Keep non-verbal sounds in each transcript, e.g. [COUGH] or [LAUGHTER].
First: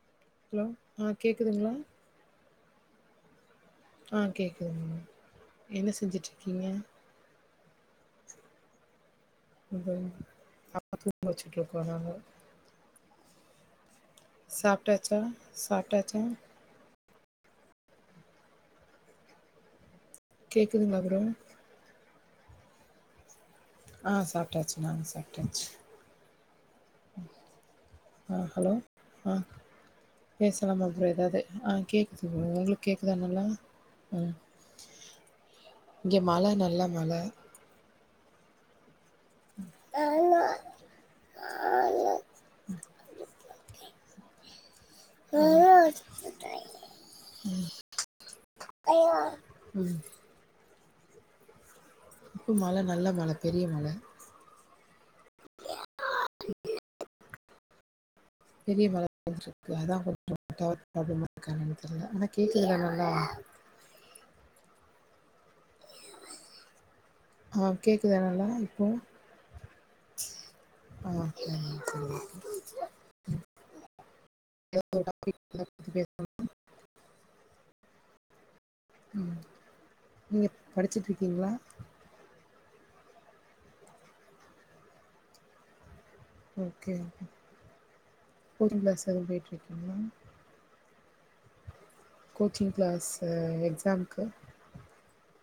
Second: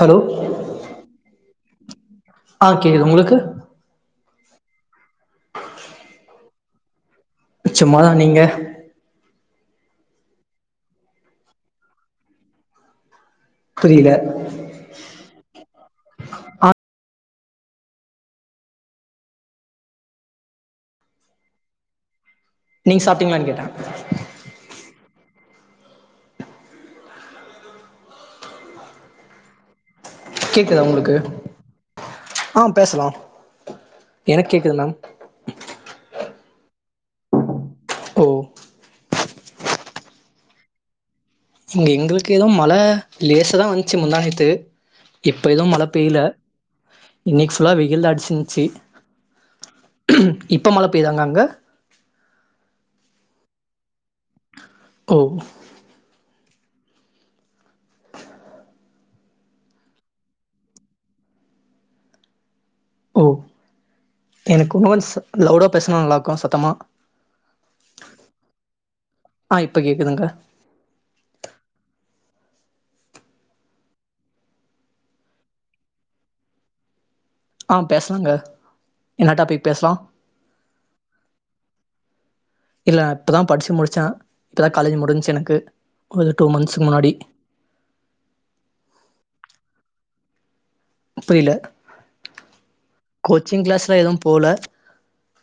Hello ஆ கேக்குது உங்களுக்கு ஆ கேக்குது நல்லா. என்ன செஞ்சிட்ரு க்கீங்க சும்மாதா, நீங்க? [INAUDIBLE] வச்சுட்ருக்கோ நாங்க புரியல சாப்டாச்சா சாப்டாச்சா ஆ கேக்குதுங்களா ப்ரோ? நீங்க சாப்ட்டீங்களான்னு கேட்டே. ஆ சாப்ட்டாச்சு நானு சாப்ட்டாச்சு. ம் ஆ ஹலோ ஆ கேக்குதா பேசலாமா ப்ரோ உங்களுக்கு எதாவது ஆ கேக்குது ப்ரோ ஆ உங்களுக்கு பேசலா கேக்குதா நல்லா? ஆ எனக்கு கேக்குது மேம் இங்க மழ நல்ல மழ ஓ ஆஹ என்ன இங்க எங்களுக்கு எதும் மழ லேசாதா வந்துச்சு முந்தா நேத்து இப்ப எதும் மழ பெய்ல இன்னக்கி ஃபுல்லா வெயில்தா அடிச்சிருந்ச்சி இ இப்ப மழ பெய்தாங்க அங்க? இப்ப மழ நல்ல மழ பெரிய மழ. ஓ [INAUDIBLE] பெரிய மழ பேஞ்சிட்ருக்கு அதா [INAUDIBLE] டவர் ப்ராப்ளமா இருக்கான்னு எனக்கு தெர்ல ஆனா கே ஓ எனக்கு உன்ன கொஞ்ச ச லவுடோ பேசுனா நல்லாருக்கு சத்தமா ஆ கேக்குதா நல்லா இப்போ? ஆ இப்ப கேக்குதுங்க ஆ ஓகே ஓகே ஓகே எதாவது ஒரு டாபிக் [INAUDIBLE] பத்தி பேசலாமா? ஆ பேசலாங்க. என்ன டாபிக் பேசலா? இல்ல இப்பதா படிச்சு முடிச்சே. இப்பதா காலேஜ் முடிஞ்ச்சு எனக்கு. ஒரு டூ மந்த்ஸ்க்கு ஓகே முன்னாடி ஓகே கோச்சிங் கிளாஸ் எதுவும் போயிட் ருக்கீங்களா? புரியல. கோச்சிங் கிளாஸ்லா எதும் போல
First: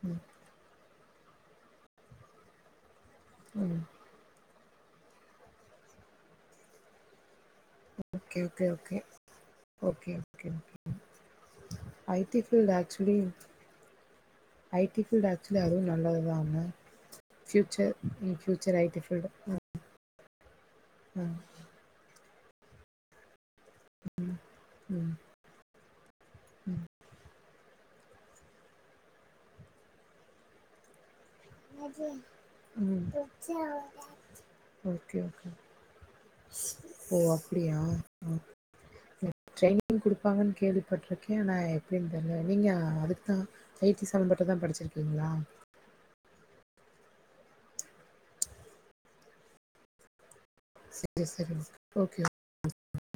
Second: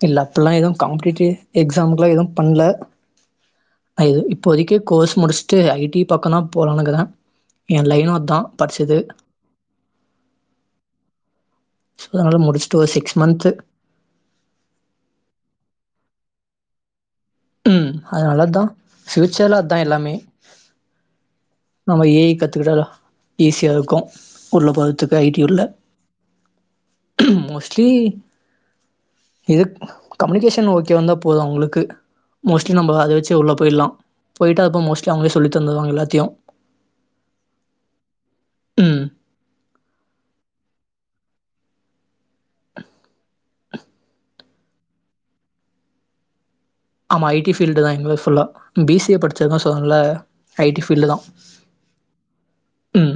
இல்ல அப்டில்லா எதும் காம்படீட் டு எக்ஸாமுக்கெலா எதும் பண்ல. அய் யோயோ இப்போதைக்கு கோர்ஸ் முடிச்சுட்டு ஐ டி பக்கோலா போலானுக்குறே எ லைனு அதா கே கே படிச்சது ஓகே ஓகே ம் ஸோ ஐ அதனால டி ஃபீல்டு முடிச்சுட்டு ஒரு six actually month I T feel actually அரு [UNINTELLIGIBLE] நல்லதானே உ அதனாலதா ஃபியூச்சர்ல அதா எல்லாமே நம்ம ஏ அய கத்துக்கிடலா ஈஸியா இருக்கு உள்ள போறத்துக்கு ஐ டி உள்ள உ உ மோஸ்ட்லி இது கம்யூனிகேஷன் ஓகே வந்த போது அவங்களுக்கு மோஸ்ட்லி நம்ம அத வச்சே உள்ளே போயிட்லா போயிவிட்டு அப்போ மோஸ்ட்லி அவங்களே சொல்லி தந்துருவாங்க எல்லாத்தையு ஓ அப்டியா ம் சே ட்ரரைனிங் குடுப்பாங்கன்னு கேள்விப்பட்டிருக்கே ஆனா எப்டின்னு தெரியாது நீங்க அதுக்குதா ஐ டி சம்பபட்டு தா படிச்சிருக்கீங்களா ஆமா ஐ டி ஃபீல்டு தா எங்கள ஃபுல்லா பி சி ஏ படிச்சிருக்க சொ அதனால சரி சரி ஓகே ம்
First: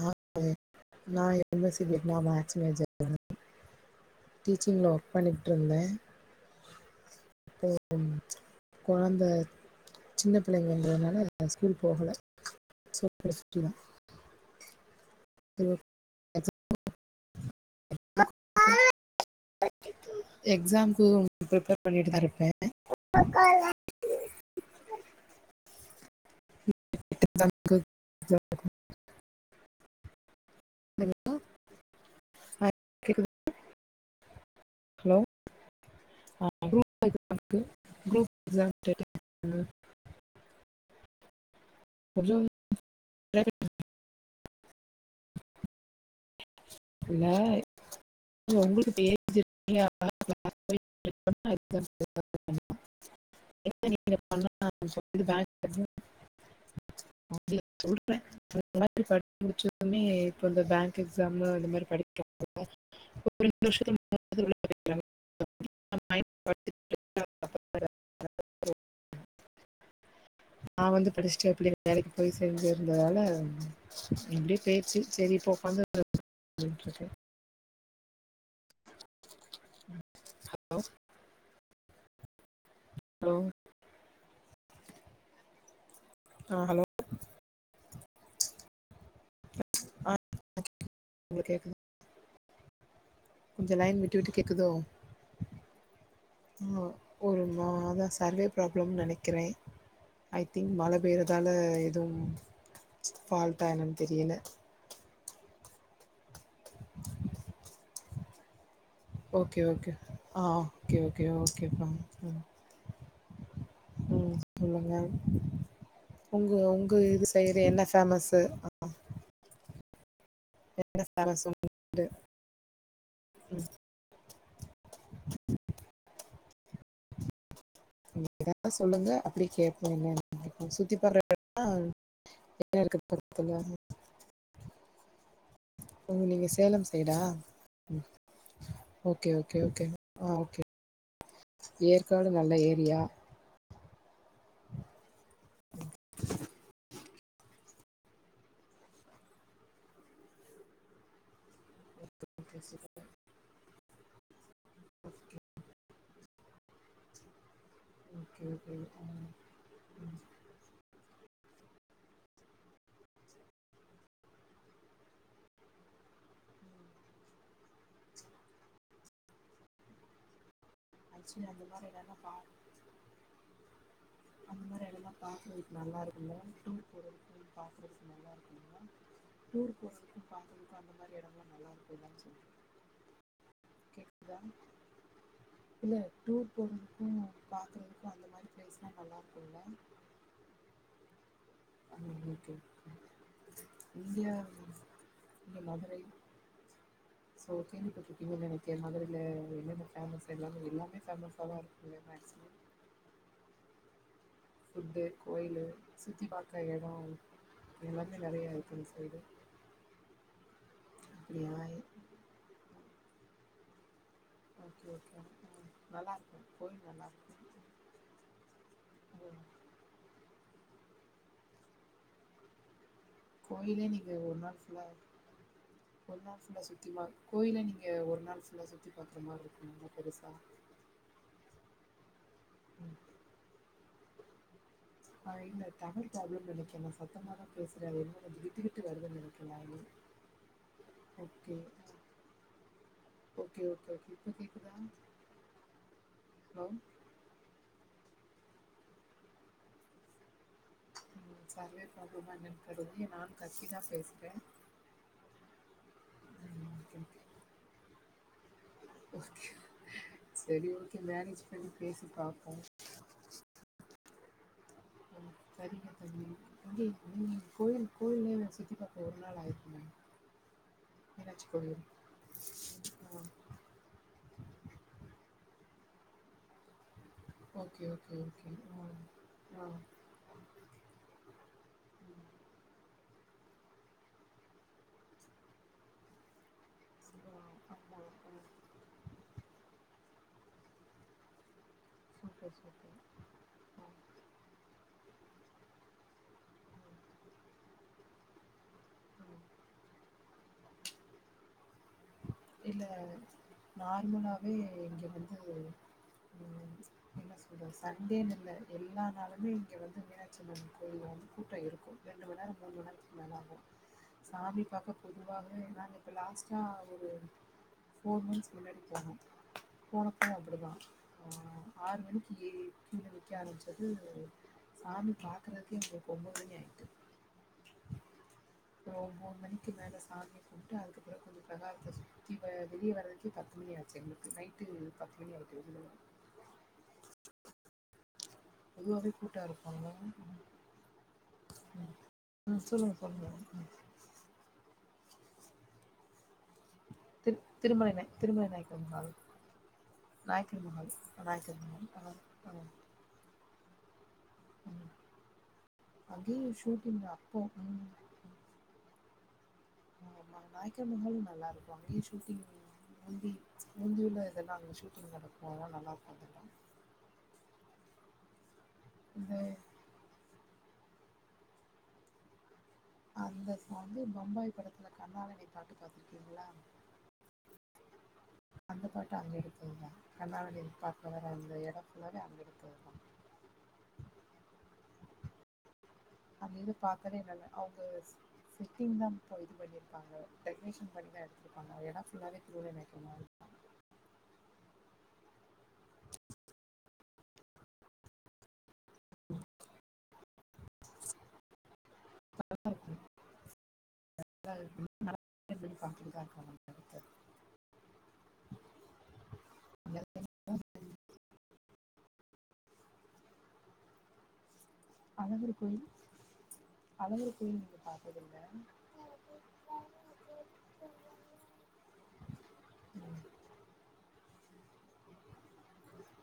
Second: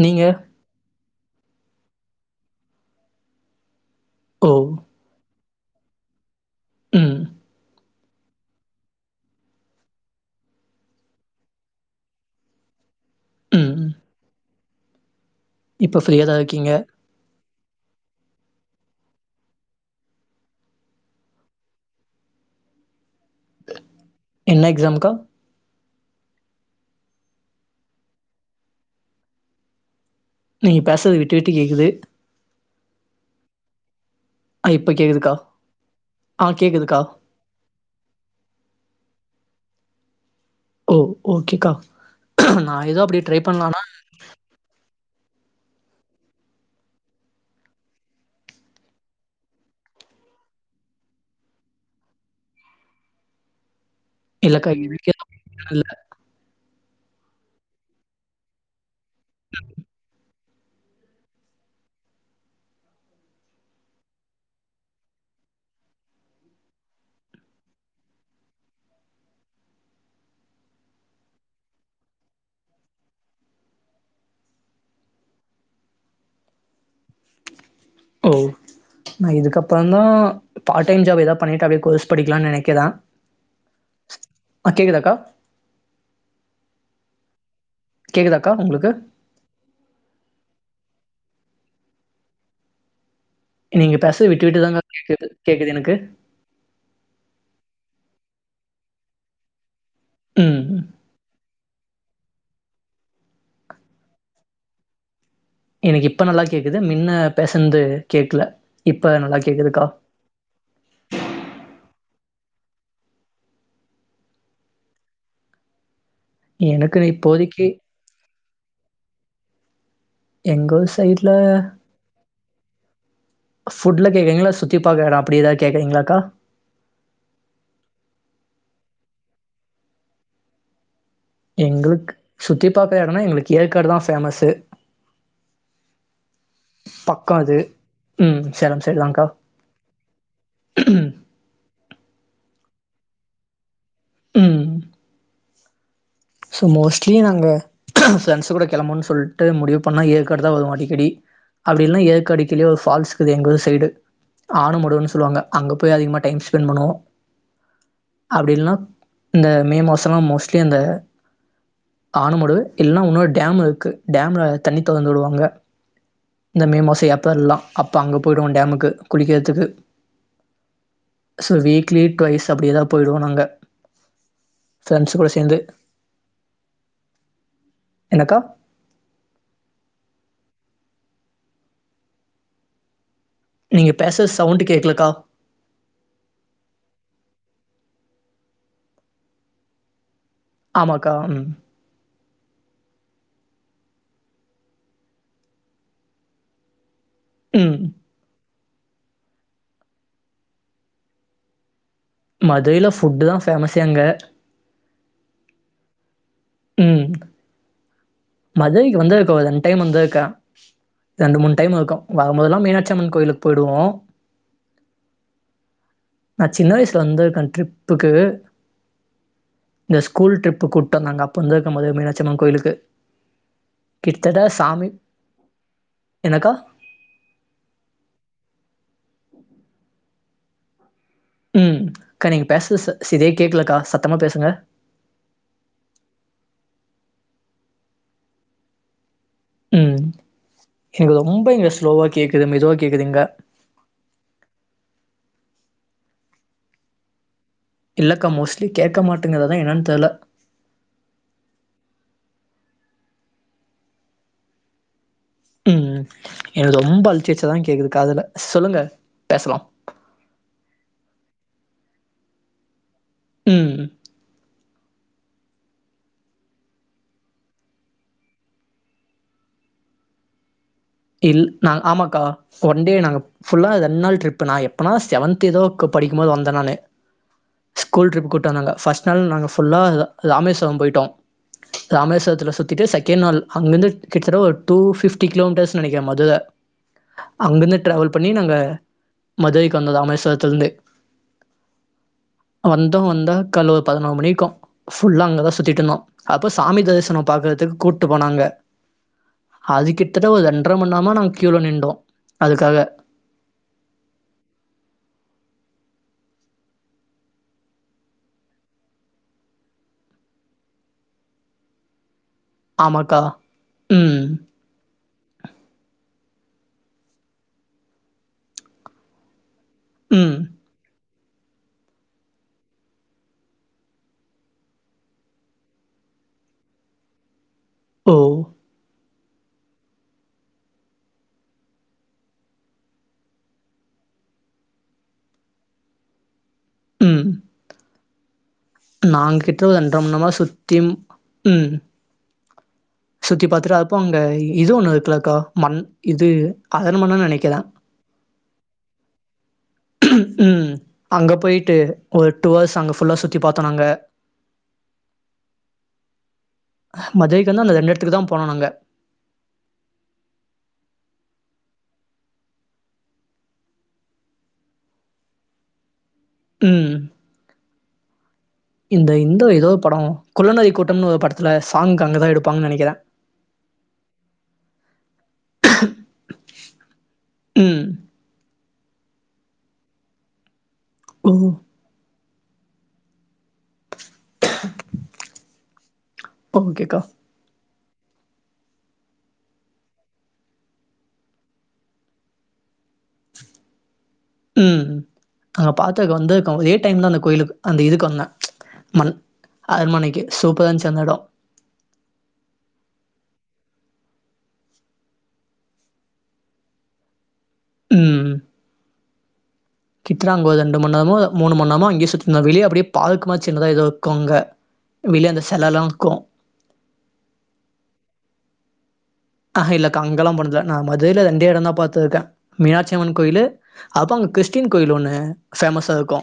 ஆ நீங்க ஏ நா எந்த சிஜெனா மேக்ஸ் மேஜர் வேன் ஓ டீச்சிங்ல ஒர்க் பண்ணி பன்னே உ அப்போ குழந்த சின்ன பிள்ளைங்கங்கனால நா ஸ்கூல் போகல ச ம் சுற்றான் ம் இப்ப ஃப்ரீயாதா இரு கிங்க எக்ஸாம்க உ பரிப்பேர் பண்ணிட்டுதா இருப்பே என்ன எக்ஸாம்கா [INAUDIBLE] நீங்க பேசறது விட்டு விட்டு கேக்குது கேக்குது [INAUDIBLE] அ இப்ப கேக்குதுக்கா ஆ கேக்குதுக்கா [INAUDIBLE] ஓ ஓகேக்கா நா ஏதோ அப்டி ட்ரை பண்லானா இ உங்களுக்கு பேசஞ [UNINTELLIGIBLE] நீண்ண இல்லக்கா சொ [UNINTELLIGIBLE] எனக்கே இல்ல அடிய சொல்றேன் [UNINTELLIGIBLE] முடிச்சதுமே [UNINTELLIGIBLE] இப்போ இந்த பேங்க் எக்ஸாம் லா த்து [UNINTELLIGIBLE] நா வந்து படிச்சுட்டு எப்டி வேலைக்கு போய் சேர்ந்து இருந்ததால எப்டியோ போயிருச்சு சரிப்போ ஒக்காந்துட்டு இருக்கே ஓ நா இதுக்கப்றோந்தா பாட் டைம் ஜாப் ஏதாவது பண்ணிட்டு அப் கோர்ஸ் படிக்லானு நெனக் கதாம் ஆ கேக்குதாக்க ஆ ஹலோ கேக்குதாக்கா ஒங்களுக்கு ஹ உங்க கேக்கு [UNINTELLIGIBLE] கொஞ்சோ நீங்க லைன் விட்டு பேசறது விட்டு கேக்குதோ தாங்க கேக்குது கேக்குது எனக்கு. ஆ ஒரு மாரிதா சர்வே ப்ராப்ளம் நெனக்குறே ஐ திங்க் ம். மழ பெய்ரதால எதுவு ஃபால்டா என்னன்னு தெரியல எனக்கு இப்ப நல்லா கேக்குது மின்ன பேசுனது கேக்கல ஓகே ஓகே ஆ ஓகே ஓகே ஓகேப்பா உம் சொல்லுங்க உங்க உங்க எனக்கு இது சைடு இப்போதைக்கு என்ன பேமஸ்சு எங்க ஊர் சைட்ல புட்ல கேக்குறிங்ளா கிப்பாக எல்லா அப்டி ஏதாவது கேக்குறீங்களாக்கா எப்ப சொல்லுங்க அப்டியே கேட்போமே சுத்தி போற்ற எங்களுக்கு சுத்தி பாக்க எடம்ன்னா எங்களுக்கு ஏற்காடு தா ஃபேமஸ்சு ஓ நீங்க சேலம் சைடா ம். Salem side okay okay okay ஆ ஓகே ம் ஏற்காடு நல்ல ஏரியா உம் சோ மோஸ்ட்லி நாங்க ஃப்ரெண்ட்ஸ்க்கூட கிளம்புன்னனு சொல்ட்டு முடிவு பண்ணா ஏற்காடு தா வருவோ அடிக்கடி அப்பிடியில்ல ஏற்க கில்யூம் ஃபால்ஸ் இருக்குது எங்க ஒரு ஊர் சைடு ஆணும் முடுவன்னு சொல்லுவாங்க அங்க போய் அதிகமா டைம் ஸ்பெண்ட் பண்ணுவோ அப்பிடில்லானா இந்த மே மாசோல்லா மோஸ்ட்லி அந்த ஆணு மடுவு இல்லானா இன்னொரு டேம் இருக்கு டேம்ல தண்ணி தொறந்துவுடுவாங்க இந்த மேமாசோ ஏப்பரலா அப்ப அங்க போய்டுவோ டேமுக்கு குளிக்கிறதுக்கு ச்சுலி ஸோ அந்த மாரி இட வீக்லி ட்வைஸ் அப்டி எதா போயிடுவோ நாங்க அந்த மாரி இட ஃப்ரெண்ட்ஸ் கூட சேந்து பாக்குறதுக்கு நல்லா இருக்கு டூர் போறதுக்கு பாக்குறதுக்கு நல்லா என்னக்கா இருக்கு டூர் போறதுக்கு பாறது அந்த மாரி எடல்லா நல்லா இருக்கும்ல்லு சொல்லே நீங்க பேச சவுண்ட் கேக்கலக்கா இல்ல டூர் போகறதுக்கு பார்கறதுக்கு அந்த மாரி பிளேஸ்லா நல்லா இருக்குல்ல ஆமாக்கா ம் இந்தியா மதுரை சோ ம் கேள்வி பட்ருக்கீங்க தானே இங்க மதுரைல எல்லாமே பேமஸ் தா எல்லாமே எல்லாமே பேமஸ்தா இருக்கு மதுரையில ஃபுட்டுதா ஃபேமஸே அங்க ஃபுட்டு கோயிலு சுத்தி பாக் க்க எடோ ம். எல்லாத்தியு மதுரைக்கு வந்தருக்கே ரெண்டைம் வந்துருக்கே ரெண்டு மூணு டைம் இருக்கு வரு போதெல்லா மீனாட்சி அம்மன் கோயிலு போயிடுவோ ஓகே ஓகே நல்ல நான் சின்ன இரு நல்ல வயசுல வந்திருக்கேன் ட்ரிப்புக்கு. இப்ப கூட்டோதாங்க அப்ப இருக்கு போது மீனாட்சியம்மன் கோயிலுக்கு கோயிலே நீங்க ஒரு கிட்டத்தட்ட நாள் ஃபுல்லா சாமி சுத்தி ஒரு நாள் என்னக்கா? ஃபுல்லா சுத்தி பாக் கோயிலே நீங்க ஒரு நாள் ஃபுல்லா சுத்தி பாத்த மாரி இருக்கு பெருசா ம் அக்கா நீங்க பேசுறது ச சரியா கேக்கலக்கா சத் த்தமா பேசுங்க ஆ இல்ல டவர் ப்ராளம்னு நெனைக்கிறே நா சத்தமாதா பேசுறது என்ன விட்டுக்கிட்டு வருதுன்ன ம். எனக்கு ரொம்ப ஓகே இங்க ஸ்லோவா கேட்குது. மெதுவா கேட்குதுங்க. ஓகே ஓகே ஓகே இப்ப கேக்குதா ஆ இல்லக்கா மோஸ்ட்லி கேட்க மாட்டேங்கிது அதா என்னன்னு தெர்ல ம் சரவே ப்ரப்பளமா என்னனு தெரியல நானு கத்திதா பேசுறே ம் எனக்கு ரொம்ப அழிச்சி வச்சதா கேக்குதுக்குது காதுல சொல்லுங்க பேசலாம். சரி ஓகே [UNINTELLIGIBLE] அ பேசி பாப்போ ம் [UNINTELLIGIBLE] கோய கோயிலய சுத்தி பாக்க ஒரு நாள் ஆயிருக்குங்க இல் ந ஆமாக்கா ஒன் டே நா ஃபுல்லா ரெண்டு நாள் ட்ரிப் எப்பனா செவன்த் த்து ஏதோக்கு படிக்கு போது வந்தே நானு ஸ்கூல் ட்ரிப் கூப்பிட்டு வந்தாங்க ஃபர்ஸ்ட் நாள் நாங்க ஃபுல்லா ராமேஸ்வரம் போயிட்டோ ராமேஸ்வரத்துல சுத்திட்டு செகண்ட் நாள் அங்கிருந்து கிட்டத்தட்ட ஒரு டூ பிப்டி கிலோமீட்டர்ஸ் நினைக்கிற மதுர அங்கிருந்து டிரவல் பண்ணி நாங்க மதுரைக்கு வந்தோ ராமோஷ்வரத்தில இருந்து வந்தோ வந்த கலோ பதினொரு மணி இருக்கு ஃபுல்லா அங்க தா சுத்திட்டு இருந்தோ அப்ப சாமி தரிசனம் பாக்குறதுக்கு கூப்புட்டு போனாங்க அது கிட்டத்தட்ட ஒரு ரெண் ஒன்ர மணி நேரமா நாங்க கியூல நின்டோ இல்ல அதுக்காக நார்மலாவே இங்க வந் அ என்ன சொல்றது சண்டேனு இல்ல எல்லா நாளுமே இங்க வந்து மீனாட்சிம்மன் கோயிலில வந்து கூட்டம் இருக்கு ரெண்டு மணிநேரம் மூணு மணிநேரத்துக்கு ஆமாக்கா மேல ஆகும் ம் சாமி பாக்க பொதுவாக நாங்க இப்ப லாஸ்ட்டா ஒரு ஃபோர் மினிட்ஸ் முன்னாடி [UNINTELLIGIBLE] போனப்பவும் ம் அப்படிதா ஆ ஆறு மணிக்கு எ கியூல நிக்க ஆரம்பிச்சது சாமி பாக்குறதுக்கே எங்களுக்கு ஒன்பது மணி ஆயிட்டு ஓ ஒரு மூணு மணிக்கு மேல சாமியை கூம்ட்டு அதுக்குப் அப்புறோ கொஞ்சம் பிரகாரத்த சுத் இப்ப வெளியே வரதுக்குகே பத்து மணி ஆச்சு எங்களுக்கு நைட்டு பத்து மணி ஆயிட்டு வெளியில வர ம் நாங் கிட்ட ஒரு ரெண்டர மணி நேரமா சுத்தி ம் ம் சொல்லுங்க சுத்தி பாத்துட்டு அதுகப்பு அங்க இது ஒண்ணு இருக்கலக்கா மண் இது அரண்மனன்னு திரு நெனைக்கிறேன். திருமலை நாய் திருமலை நாயக்கர் மஹால் ம் அங்க போயிட்டு ஒரு டூ ஹார்ஸ் அங்க ஃபுல்லா சுத்தி பாத் தொனங்க ம் அ மதுரைக்கு வந்து அந்த ரெண்டு இடத்துக்கு தா போன நாங்க ஆமா நாயக்கர் மஹாலு நல்லா இருக்கு அங்கேயே ஷூட்டிங் ஊந்தி ஊந்தியில இதெல்லா அங்க ஷூட்டிங் நடக்கு நல்லா இருக்கு அது ம் இந்த இந்தோ ஏதோ படோ குள்ளநறி கூட்டம்னு ஒரு படத்துல சாங் அங்கதா எடு அந்த சாங்கு பம்பாய் படத்துல கண்ணாலனே பாட்டு பாத்திருக்கீங்களா? ம். அந்த பாட்டு அங்க எடுத்ததுதா கண்ணாலனே பா ஓ! அதுல அந்த எடோ ஃபுல்லாவே அங்க [INAUDIBLE] அந்த இது ஓகேக்கா. பாக்கவே‌‌ நல்ல அவங்க செ செட்டிங்தான் இப்போ இது பண்ணிருப்பாங்க. டெக்கரேஷன் பண்ணிதா எடுத்திருப்பாங்க அது எடோ ஃபுல்லாவே திருமலைநாயக்கர் மஹால்தா. ம் அங்க பாத்திருக்க வந்திருக்க ஒரே இதே டைம்தா அந்த கோயிலுக்கு அந்த இதுக்கு வந்தே மண் அரண்மனைக்கி சூ ப்பரா இருந்துச்சு அந்த எடோ [INAUDIBLE] ம் [UNINTELLIGIBLE] ரெண்டு மண் நேரமோ மூணு மணி நேரமோ அங்கயே சுத்தினு இருந்தே வெளிய அப்பிடியே பார்க் மாரி சின்னதா எதோ இருக்கு அங்க. வெளிய அந்த அழகர் செலல்லா கோயில் இருக்கு அழகர் கோயில் நீங்க பாத்தது இல்ல ஆஹ இல்லக்கா அங்கல்லா போனதில்ல நா மதுரைல ரெண்டே எடந்தா பாத்துருக்கே. மீனாட்சியம்மன் கோயிலு அப்பறோ அங்க கிறிஸ்டின் கோயில் ஒண்ணு ஃபேமஸா இருக்கு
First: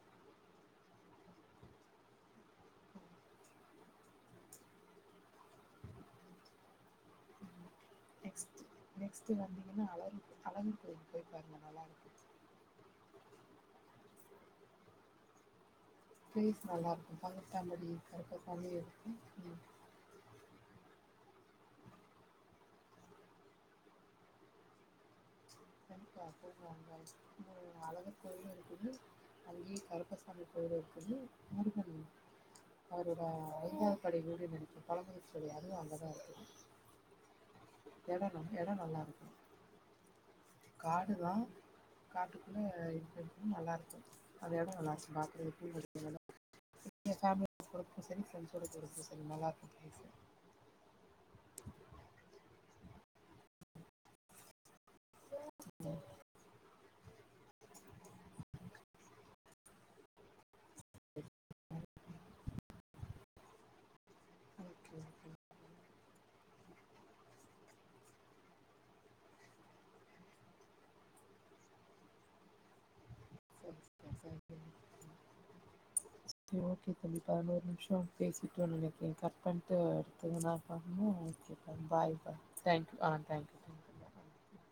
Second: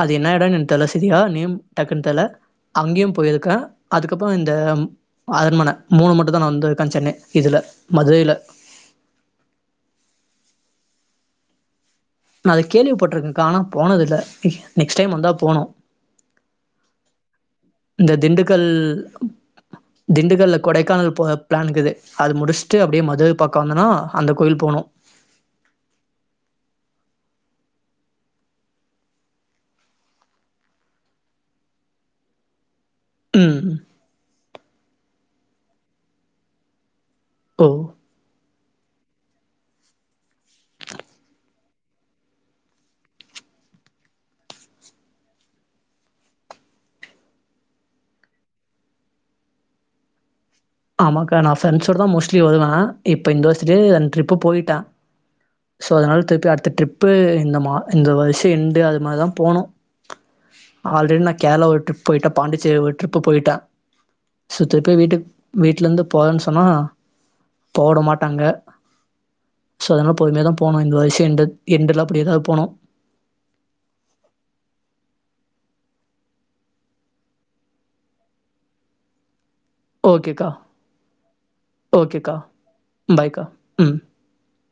அது என்ன எடோன்னு என தலசேரியா நேம் டக்குன்னு தெர்ல அங்கயு போயிருக்கே அதுக்கப்புறோ இந்த ம் அரண்மன மூணு மட்டுந்தா நா வந்து [UNINTELLIGIBLE] இதுல மதுரைல நெக்ஸ்ட் நெக்ஸ்ட்டு வந்தீங்கன்னா அழகர் கோயில் அழகர் கோயிலுக்கு போய் பாருங்க நல்லா இருக்கு நா அது கேள்விப்பட்டிருக்கேங்க்கா ஆனா போனதில்ல நெக்ஸ்ட் டைம் வந்தா போகணு ப்ளேஸ் நல்லா இருக்கு பதினெட்டாம்படி இந்த கருப்பசாமி திண்டுக்கல் இருக்கு ம் திண்டுக்கல்ல கொடைக்கானல் போக பிளான் இர்க்குது அது முடிச்சுட்டு அப்பிடியே மதுரைய பாக்க வந்தனா அந்த கோயில் போகணு கண்டிப்பா போய்ட்டு வாங்க அங்க அழகர் கோயிலு இருக்குது அங்கயே கருப்பசாமி கோயிலு இருக்குது முருகன் அவரோட ம் ஐந்தாவது படை வீடுன்னு நெனைக்கிறே பழமுதிர் சோலை அதுவு அங்கதா இருக்கு. ஓ எடோ ந் எடோ நல்லா இருக்கு. காடுதா காட்டுக்குள்ள இது [INAUDIBLE] நல்லா இருக்கு அந்த எடோ நல்லா இருக்கு பாக்கறதுக்கு [INAUDIBLE] நீங்க ஃபேமிலியோட போறதுக்கு சரி ஃப்ரண்ட்ஸோட போறதுக்கு சரி நல்லா இருக்கு ப்ளேஸு ஆமாக்கா நா ஃப்ரண்ட்ஸோடதா மோஸ்ட்லி வருவே இப்ப இந்த வருஷத்துக்கு ரெண்டு ட்ரிப்பு போய்ட்டே சோ அதனால திருப்பி அடுத்த ட்ரிப்பு இந்த மா இந்த வருஷோ எண்டு அது மாதிரி தா போனு ஆல்ரெடி நா கேரளா ஒரு ட்ரிப் போயிட்டே பாண்டிச்சேரி ஒரு ட்ரிப்பு போயிட்டே சுத்தப்பய் வீட்டு வீட்ல இருந்து போறேன்னு சொன்னா போ விட மாட்டாங்க சோ அதனால பொறுமையாக தா போனோ இந்த வருஷோ எண்டுல அப்டி ஏதாவது போனோ செரி ஓகே தம்பி பதினோரு நிமிஷோ பேசிட்டோ நெனக்குறே கர பண்ணிட்டு எடுத்துக்கங்க ஓகேக்கா நா பாரணும் ஓகேப்ப பாய் ஓகேக்கா பாய் தேங்க்யூ ஆ பாய்க்கா தேங்க் யூ ம் தேங்க்யூ